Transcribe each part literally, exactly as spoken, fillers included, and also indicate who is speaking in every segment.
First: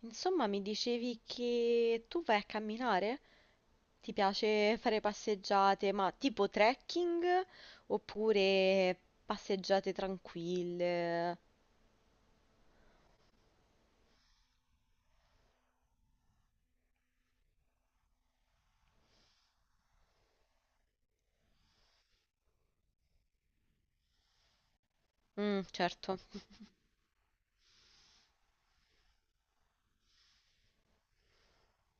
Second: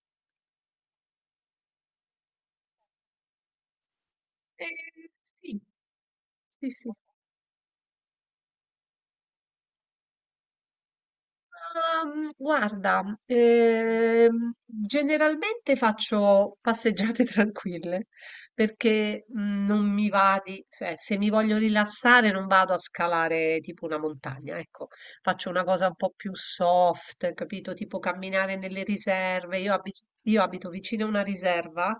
Speaker 1: Insomma, mi dicevi che tu vai a camminare? Ti piace fare
Speaker 2: Ehm, sì,
Speaker 1: passeggiate, ma tipo
Speaker 2: sì, sì.
Speaker 1: trekking oppure passeggiate tranquille?
Speaker 2: Ma, guarda, ehm, generalmente faccio passeggiate tranquille perché mh, non mi va di, cioè, se mi voglio rilassare non vado a scalare tipo una montagna, ecco, faccio una
Speaker 1: Mm,
Speaker 2: cosa un po'
Speaker 1: certo.
Speaker 2: più soft, capito? Tipo camminare nelle riserve. Io abito, io abito vicino a una riserva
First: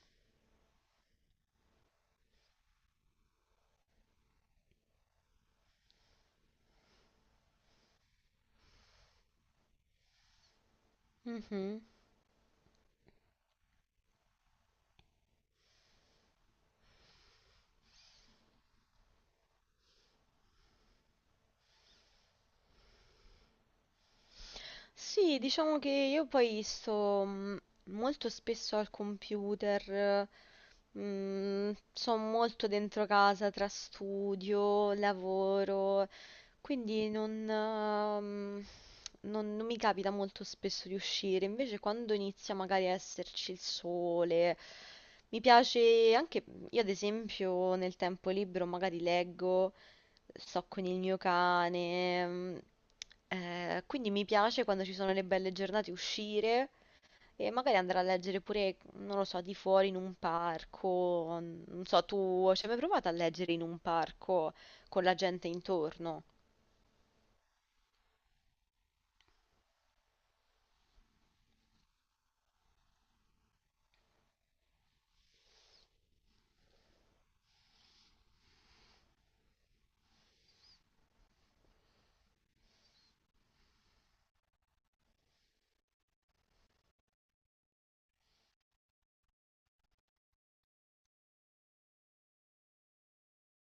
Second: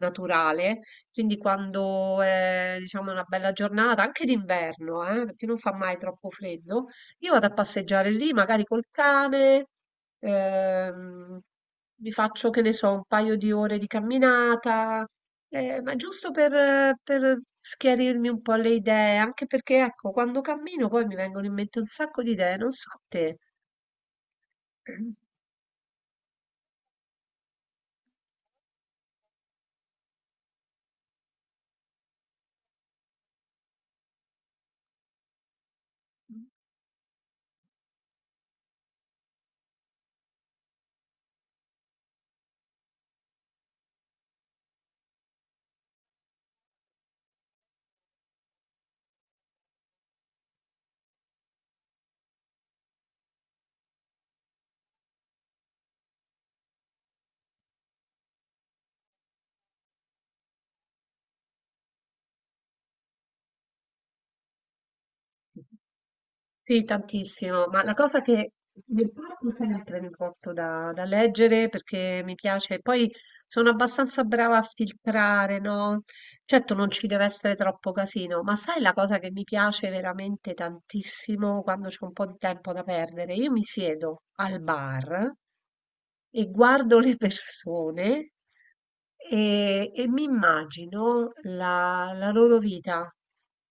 Speaker 2: naturale, quindi quando è, diciamo, una bella giornata, anche d'inverno, eh, perché non fa mai troppo freddo. Io vado a passeggiare lì, magari col cane, ehm,
Speaker 1: Mhm.
Speaker 2: mi faccio, che ne so, un paio di ore di camminata, eh, ma giusto per, per schiarirmi un po' le idee, anche perché, ecco, quando cammino poi mi vengono in mente un sacco di idee, non so a te.
Speaker 1: Sì, diciamo che io poi sto mm, molto spesso al computer, mm, sono molto dentro casa tra studio, lavoro, quindi non, ehm, non- non mi capita molto spesso di uscire. Invece quando inizia magari a esserci il sole, mi piace anche, io ad esempio nel tempo libero magari leggo, sto con il mio cane. Mm, eh, quindi mi piace quando ci sono le belle giornate uscire e magari andare a leggere pure, non lo so, di fuori in un parco. n- Non so, tu ci hai mai provato a leggere in un parco con la gente intorno?
Speaker 2: Sì, tantissimo, ma la cosa che mi porto sempre mi porto da, da leggere perché mi piace, poi sono abbastanza brava a filtrare, no? Certo non ci deve essere troppo casino, ma sai la cosa che mi piace veramente tantissimo quando c'è un po' di tempo da perdere? Io mi siedo al bar e guardo le persone e, e mi immagino la, la loro vita.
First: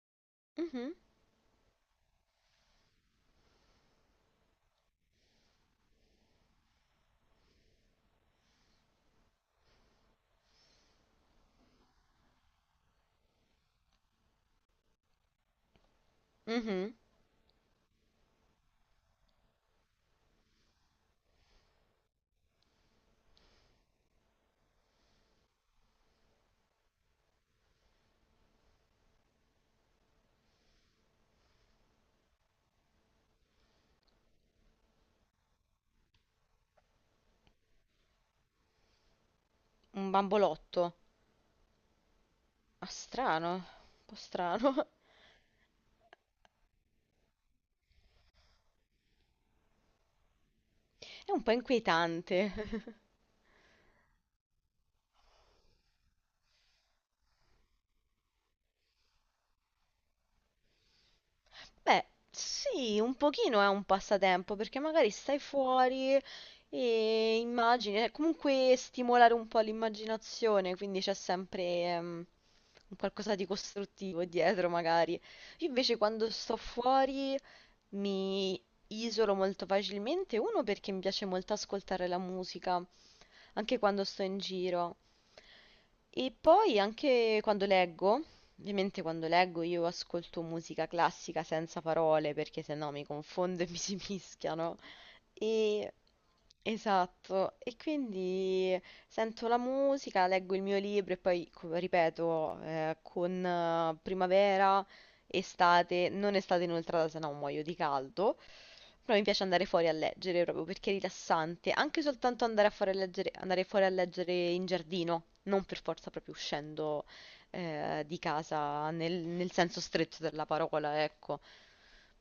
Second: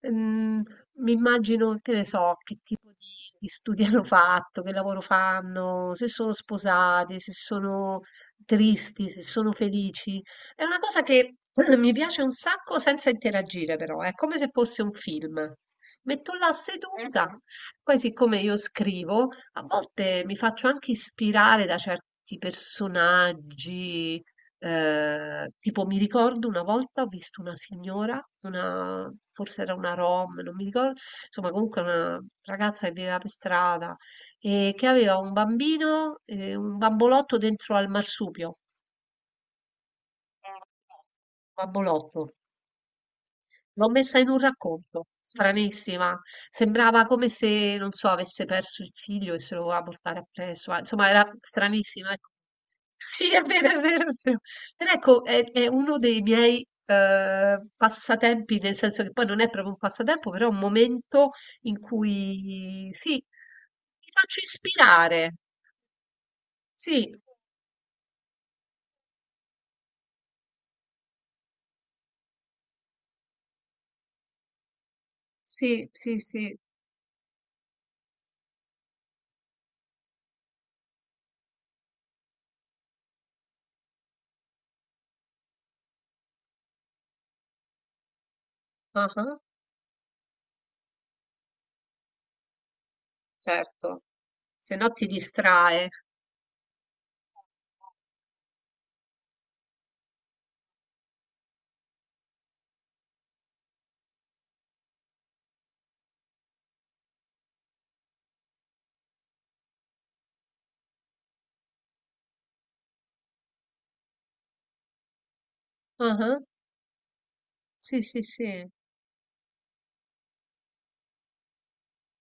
Speaker 2: Mm,
Speaker 1: Mhm.
Speaker 2: mi immagino, che ne so, che tipo di, di studi hanno fatto, che lavoro fanno, se sono sposati, se sono tristi, se sono felici. È una cosa che mi piace un sacco senza interagire, però, è come se fosse un film. Metto là
Speaker 1: Mhm.
Speaker 2: seduta. Mhm. Poi siccome io scrivo, a volte mi faccio anche ispirare da certi personaggi, ehm, tipo mi ricordo una volta ho visto una signora, una forse era una rom, non mi ricor insomma comunque una ragazza che viveva per strada e che aveva un bambino, ehm, un bambolotto dentro al marsupio.
Speaker 1: Un bambolotto.
Speaker 2: Bambolotto.
Speaker 1: Ah, strano, un
Speaker 2: L'ho
Speaker 1: po'
Speaker 2: messa in un
Speaker 1: strano.
Speaker 2: racconto, stranissima. Sembrava come se, non so, avesse perso il figlio e se lo voleva portare appresso. Ma, insomma, era
Speaker 1: È un po'
Speaker 2: stranissima. Ecco.
Speaker 1: inquietante.
Speaker 2: Sì, è vero, è vero, è vero. Però ecco, è, è uno dei miei eh, passatempi, nel senso che poi non è proprio un passatempo, però è un momento in
Speaker 1: Beh,
Speaker 2: cui,
Speaker 1: sì,
Speaker 2: sì,
Speaker 1: un pochino è un
Speaker 2: mi faccio
Speaker 1: passatempo perché magari
Speaker 2: ispirare.
Speaker 1: stai fuori
Speaker 2: Sì,
Speaker 1: e immagini, eh, comunque stimolare un po' l''immaginazione, quindi c'è sempre ehm, un qualcosa di costruttivo dietro magari. Io
Speaker 2: sì,
Speaker 1: invece
Speaker 2: sì,
Speaker 1: quando sto
Speaker 2: sì.
Speaker 1: fuori mi isolo molto facilmente, uno perché mi piace molto ascoltare la musica, anche quando sto in giro. E poi anche quando leggo, ovviamente quando
Speaker 2: Ah,
Speaker 1: leggo io ascolto musica classica senza parole perché sennò mi confondo e mi si
Speaker 2: certo. Se
Speaker 1: mischiano.
Speaker 2: no ti distrae.
Speaker 1: E esatto, e quindi sento la musica, leggo il mio libro e poi, co- ripeto, eh, con eh, primavera estate, non estate inoltrata, se no muoio di caldo. Però mi piace andare fuori a leggere proprio perché è rilassante, anche soltanto andare a fare leggere- andare fuori a leggere in giardino, non per forza proprio
Speaker 2: Ah,
Speaker 1: uscendo
Speaker 2: sì,
Speaker 1: eh, di
Speaker 2: sì, sì.
Speaker 1: casa nel, nel senso stretto della parola, ecco.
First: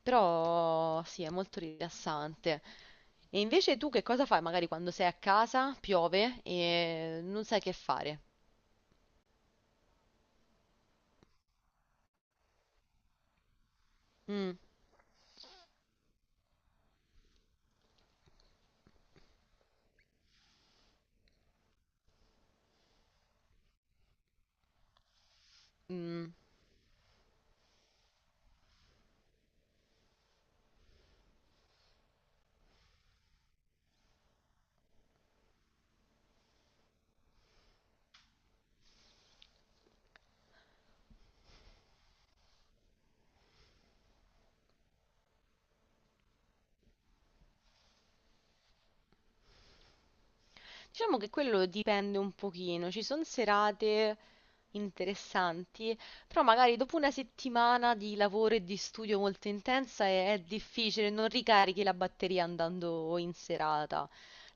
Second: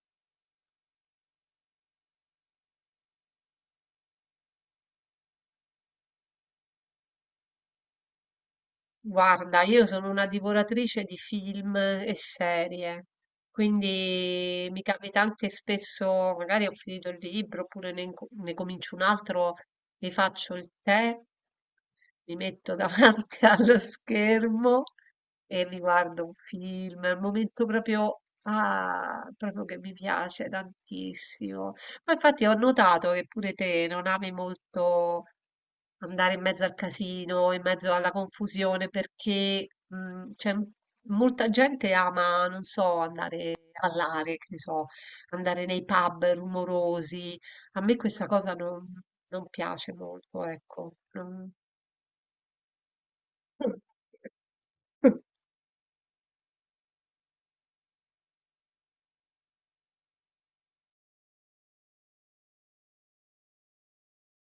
Speaker 1: Però sì, è molto rilassante. E invece tu che cosa fai magari quando sei a casa, piove e non sai che fare?
Speaker 2: Guarda, io sono una divoratrice di film e serie,
Speaker 1: Mm.
Speaker 2: quindi mi capita anche spesso, magari ho finito il libro oppure ne, inco- ne comincio un altro, mi faccio il tè, mi metto davanti allo schermo e mi guardo
Speaker 1: Mm.
Speaker 2: un film, è un momento proprio, ah, proprio che mi piace tantissimo. Ma infatti ho notato che pure te non ami molto andare in mezzo al casino, in mezzo alla confusione, perché mh, c'è m- molta gente ama, non so, andare a ballare, che ne so, andare nei pub rumorosi. A me questa cosa non, non piace molto, ecco.
Speaker 1: Diciamo che
Speaker 2: non-
Speaker 1: quello dipende un pochino, ci sono serate interessanti, però magari dopo una settimana di lavoro e di studio molto intensa è, è difficile, non ricarichi la batteria andando in serata.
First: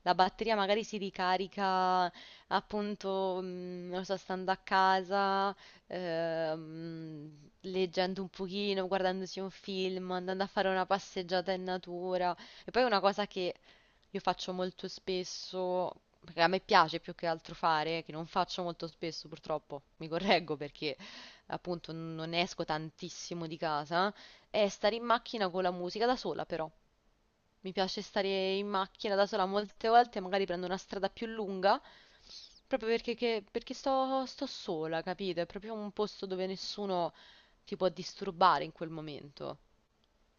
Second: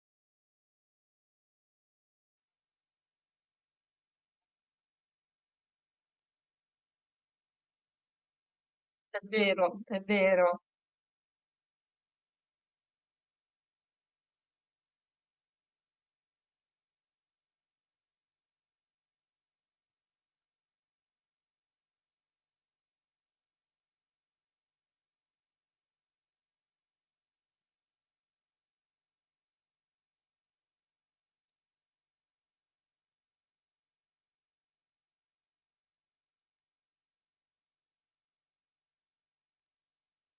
Speaker 1: La batteria magari si ricarica appunto, mm, non so, stando a casa, ehm, leggendo un pochino,
Speaker 2: È
Speaker 1: guardandosi un
Speaker 2: vero, è
Speaker 1: film, andando a
Speaker 2: vero.
Speaker 1: fare una passeggiata in natura. E poi una cosa che io faccio molto spesso, perché a me piace più che altro fare, che non faccio molto spesso purtroppo, mi correggo perché appunto n- non esco tantissimo di casa, è stare in macchina con la musica da sola però. Mi piace stare in macchina da sola molte volte, magari prendo una strada più lunga, proprio perché, che- perché sto, sto sola, capito? È proprio un posto dove nessuno ti può disturbare in quel momento.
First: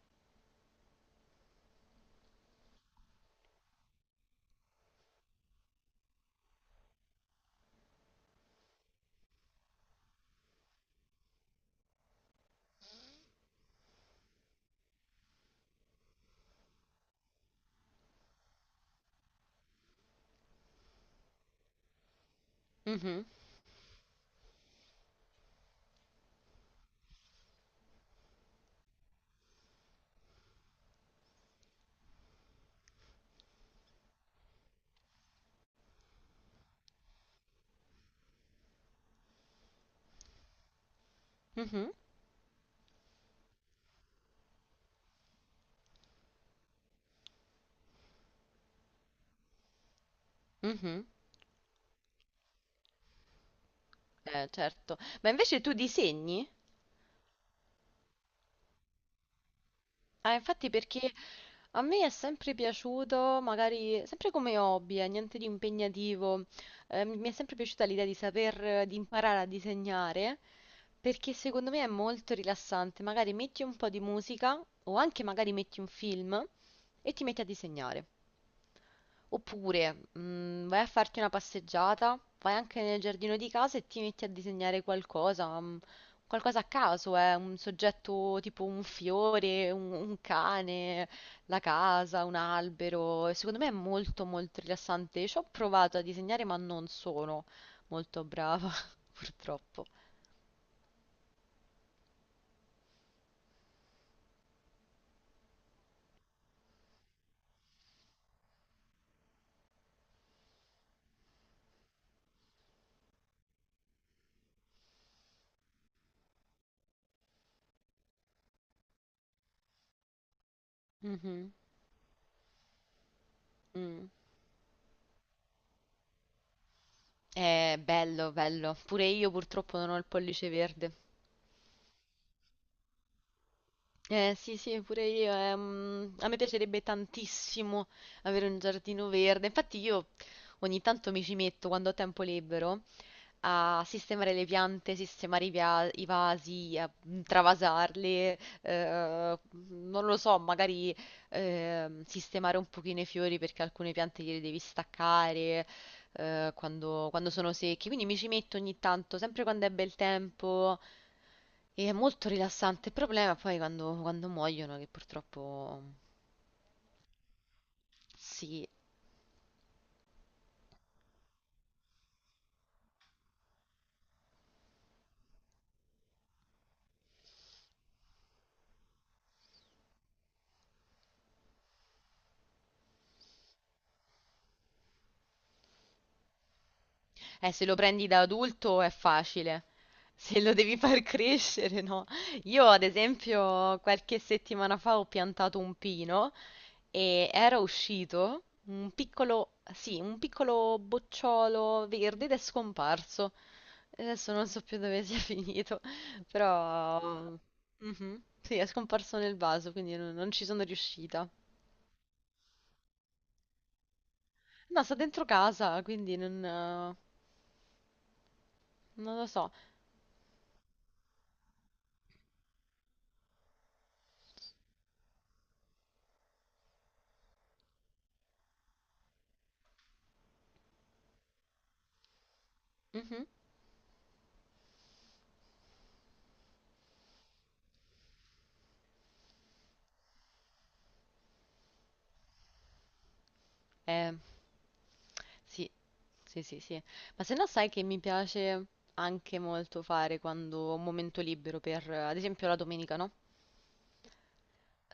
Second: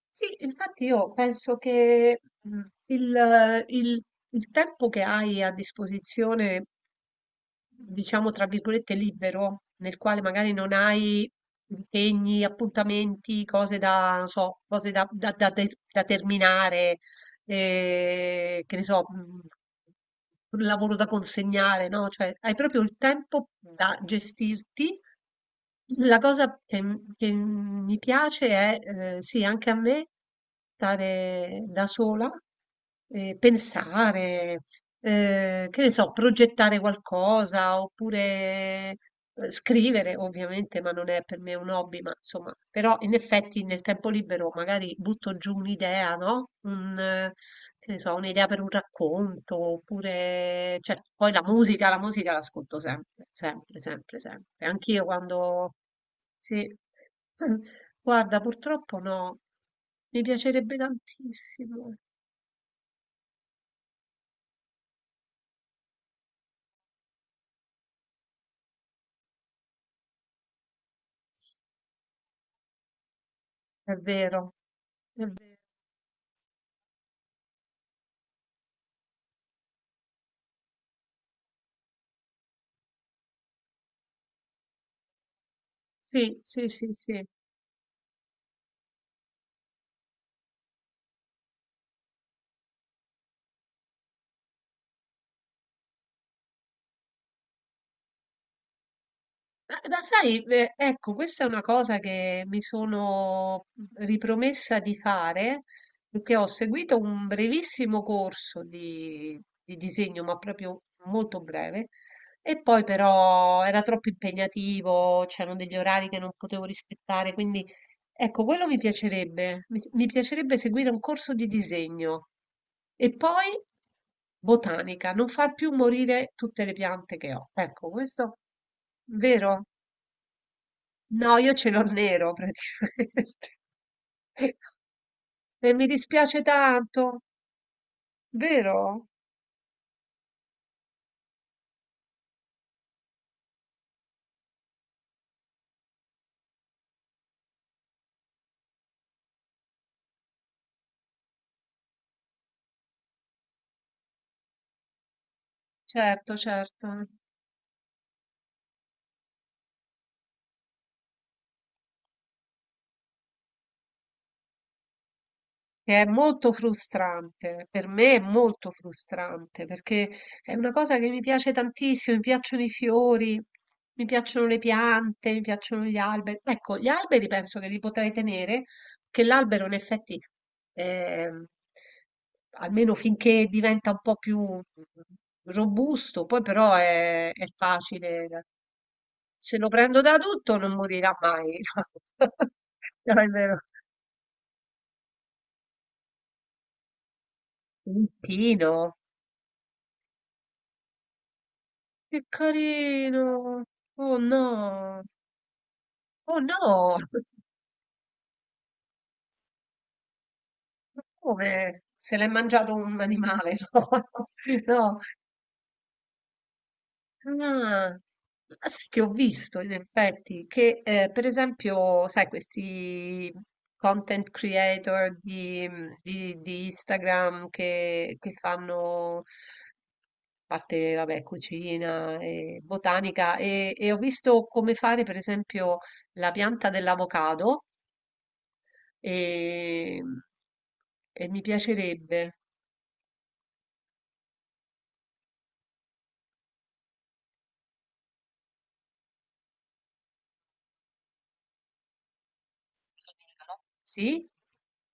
Speaker 2: Sì, infatti io penso che mm, il, il- il tempo che hai a disposizione, diciamo tra virgolette, libero, nel quale magari non hai impegni, appuntamenti, cose da, non so, cose da, da- da- da- da terminare, e che ne so, mh, un lavoro da consegnare, no? Cioè, hai proprio il
Speaker 1: Mhm.
Speaker 2: tempo da gestirti. La cosa che, m- che mi piace è, eh, sì, anche a me, stare da sola, e pensare, eh, che ne so, progettare qualcosa oppure eh, scrivere, ovviamente, ma non è per me un
Speaker 1: Mhm.
Speaker 2: hobby, ma insomma, però in effetti nel tempo libero magari butto giù un'idea, no? Un, eh, che ne so, un'idea per un racconto, oppure, cioè,
Speaker 1: Mhm.
Speaker 2: poi la musica, la musica l'ascolto sempre, sempre, sempre,
Speaker 1: Eh,
Speaker 2: sempre.
Speaker 1: certo.
Speaker 2: Anch'io
Speaker 1: Ma invece
Speaker 2: quando...
Speaker 1: tu disegni?
Speaker 2: Sì. Guarda, purtroppo no, mi
Speaker 1: Ah, infatti
Speaker 2: piacerebbe
Speaker 1: perché a
Speaker 2: tantissimo,
Speaker 1: me è sempre piaciuto, magari sempre come hobby, eh, niente di impegnativo, eh, mi mi è sempre piaciuta l'idea di saper, eh, di imparare a disegnare, perché secondo me è molto rilassante. Magari metti un po'
Speaker 2: è
Speaker 1: di
Speaker 2: vero.
Speaker 1: musica o anche magari metti un film e ti metti a disegnare. Oppure mm, vai a farti una passeggiata, vai anche nel giardino di casa e ti metti a disegnare qualcosa, mm,
Speaker 2: Sì,
Speaker 1: qualcosa a
Speaker 2: sì, sì,
Speaker 1: caso,
Speaker 2: sì.
Speaker 1: eh, un soggetto tipo un fiore, un, un cane, la casa, un albero. E secondo me è molto molto rilassante. Ci ho provato a disegnare ma non sono molto brava,
Speaker 2: Ma,
Speaker 1: purtroppo.
Speaker 2: ma sai, eh, ecco, questa è una cosa che mi sono mhmm, ripromessa di fare, perché ho seguito un brevissimo corso di, di disegno, ma proprio molto breve, e poi però era troppo impegnativo, c'erano degli orari che non potevo rispettare, quindi ecco, quello mi piacerebbe, mi, mi piacerebbe seguire un corso di
Speaker 1: Mhm.
Speaker 2: disegno e poi
Speaker 1: Mm.
Speaker 2: botanica, non far più morire tutte le piante che ho.
Speaker 1: È
Speaker 2: Ecco,
Speaker 1: bello,
Speaker 2: questo
Speaker 1: bello. Pure io
Speaker 2: vero?
Speaker 1: purtroppo non ho il pollice verde.
Speaker 2: No, io ce l'ho nero praticamente.
Speaker 1: Eh sì, sì, pure io. eh,
Speaker 2: E mi
Speaker 1: mm, a me
Speaker 2: dispiace
Speaker 1: piacerebbe
Speaker 2: tanto,
Speaker 1: tantissimo avere un
Speaker 2: vero?
Speaker 1: giardino verde. Infatti io ogni tanto mi ci metto quando ho tempo libero a sistemare le piante, sistemare i, via- i vasi, a mm, travasarle, eh, non lo so, magari ehm, sistemare un pochino i fiori perché alcune piante gliele devi staccare
Speaker 2: Certo,
Speaker 1: eh,
Speaker 2: certo.
Speaker 1: quando, quando sono secchi. Quindi mi ci metto ogni tanto, sempre quando è bel tempo. E è molto rilassante, il problema poi quando, quando muoiono, che purtroppo
Speaker 2: Che è molto frustrante, per me è
Speaker 1: sì.
Speaker 2: molto frustrante perché è una cosa che mi piace tantissimo, mi piacciono i fiori, mi piacciono le piante, mi piacciono gli alberi. Ecco, gli alberi penso che li potrei tenere, che l'albero in effetti, ehm, almeno finché diventa un po' più robusto, poi però è, è
Speaker 1: Eh, se lo prendi da
Speaker 2: facile,
Speaker 1: adulto è
Speaker 2: se
Speaker 1: facile,
Speaker 2: lo prendo da
Speaker 1: se lo
Speaker 2: tutto non
Speaker 1: devi far
Speaker 2: morirà mai.
Speaker 1: crescere, no? Io, ad
Speaker 2: L'albero,
Speaker 1: esempio, qualche settimana fa ho piantato un pino e era
Speaker 2: un
Speaker 1: uscito
Speaker 2: pino.
Speaker 1: un piccolo, sì, un piccolo bocciolo
Speaker 2: Che
Speaker 1: verde ed è scomparso.
Speaker 2: carino! Oh
Speaker 1: Adesso non so più
Speaker 2: no!
Speaker 1: dove sia finito,
Speaker 2: Oh no!
Speaker 1: però. Mhm. Sì, è scomparso nel vaso, quindi non non ci sono
Speaker 2: Ma
Speaker 1: riuscita.
Speaker 2: come? Se l'è mangiato un animale?
Speaker 1: No, sta
Speaker 2: No,
Speaker 1: dentro casa, quindi non, eh,
Speaker 2: no. Ah, ma sai che ho
Speaker 1: non lo so.
Speaker 2: visto in effetti che eh, per esempio, sai, questi content creator di, mhmm, di- di Instagram che, che fanno a parte, vabbè, cucina e
Speaker 1: Mhm.
Speaker 2: botanica e e ho visto come fare per esempio la pianta dell'avocado e, e mi piacerebbe.
Speaker 1: Eh, sì, sì, sì, sì. Ma se no sai che mi piace anche molto fare quando ho un momento libero per, eh, ad esempio, la domenica, no?
Speaker 2: Sì?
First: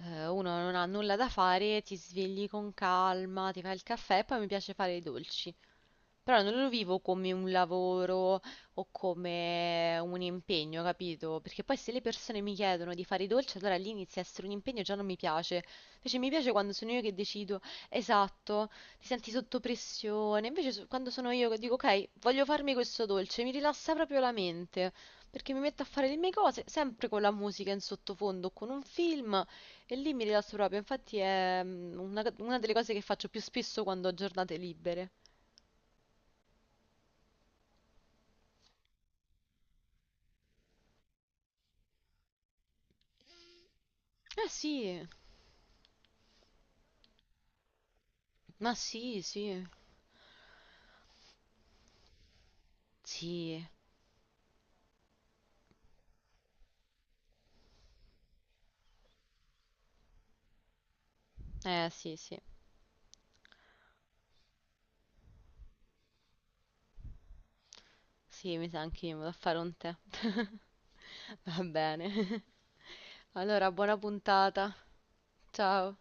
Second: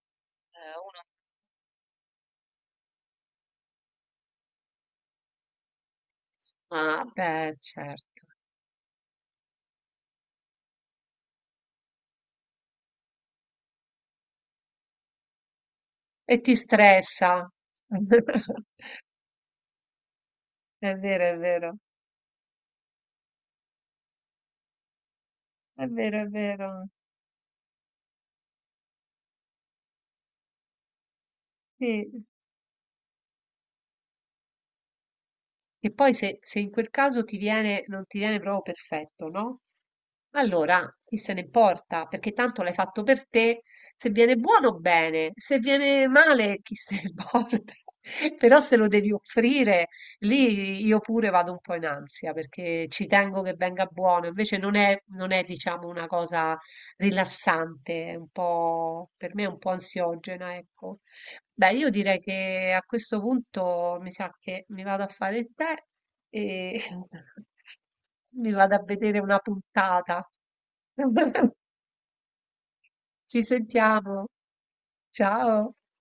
Speaker 1: Eh, uno non ha nulla da fare, ti svegli con calma, ti fai il caffè e poi mi piace fare i dolci. Però non lo vivo
Speaker 2: Ah,
Speaker 1: come un
Speaker 2: beh, certo.
Speaker 1: lavoro o come un impegno, capito? Perché poi se le persone mi chiedono di fare i dolci, allora lì inizia a essere un impegno e già non mi piace. Invece mi
Speaker 2: E
Speaker 1: piace
Speaker 2: ti
Speaker 1: quando sono io che
Speaker 2: stressa.
Speaker 1: decido, esatto, ti senti sotto pressione. Invece so-
Speaker 2: È
Speaker 1: quando
Speaker 2: vero,
Speaker 1: sono
Speaker 2: è
Speaker 1: io che dico,
Speaker 2: vero,
Speaker 1: ok, voglio farmi questo dolce, mi rilassa proprio la mente, perché mi metto a
Speaker 2: è
Speaker 1: fare le
Speaker 2: vero, è
Speaker 1: mie cose,
Speaker 2: vero.
Speaker 1: sempre con la musica in sottofondo, o con un film, e lì mi rilasso proprio. Infatti è mm, una
Speaker 2: Sì.
Speaker 1: una delle cose che faccio più spesso quando ho giornate libere.
Speaker 2: E poi se, se in quel caso ti viene, non ti viene proprio perfetto, no? Allora, chi se ne importa? Perché tanto l'hai fatto per te. Se viene
Speaker 1: Eh
Speaker 2: buono,
Speaker 1: sì.
Speaker 2: bene. Se viene male, chi se ne importa? Però
Speaker 1: Ma
Speaker 2: se lo devi
Speaker 1: sì, sì,
Speaker 2: offrire, lì io pure vado un po' in ansia perché ci tengo che
Speaker 1: sì,
Speaker 2: venga buono. Invece non è, non è, diciamo, una cosa rilassante, è un po', per me è un po' ansiogena, ecco. Beh, io
Speaker 1: eh sì,
Speaker 2: direi
Speaker 1: sì,
Speaker 2: che a questo punto mi sa che mi vado a fare il tè e mi
Speaker 1: sì, mi
Speaker 2: vado
Speaker 1: sa
Speaker 2: a
Speaker 1: anche io,
Speaker 2: vedere
Speaker 1: mi vado a
Speaker 2: una
Speaker 1: fare un tè.
Speaker 2: puntata.
Speaker 1: Va bene,
Speaker 2: Ci
Speaker 1: allora buona
Speaker 2: sentiamo.
Speaker 1: puntata,
Speaker 2: Ciao.
Speaker 1: ciao.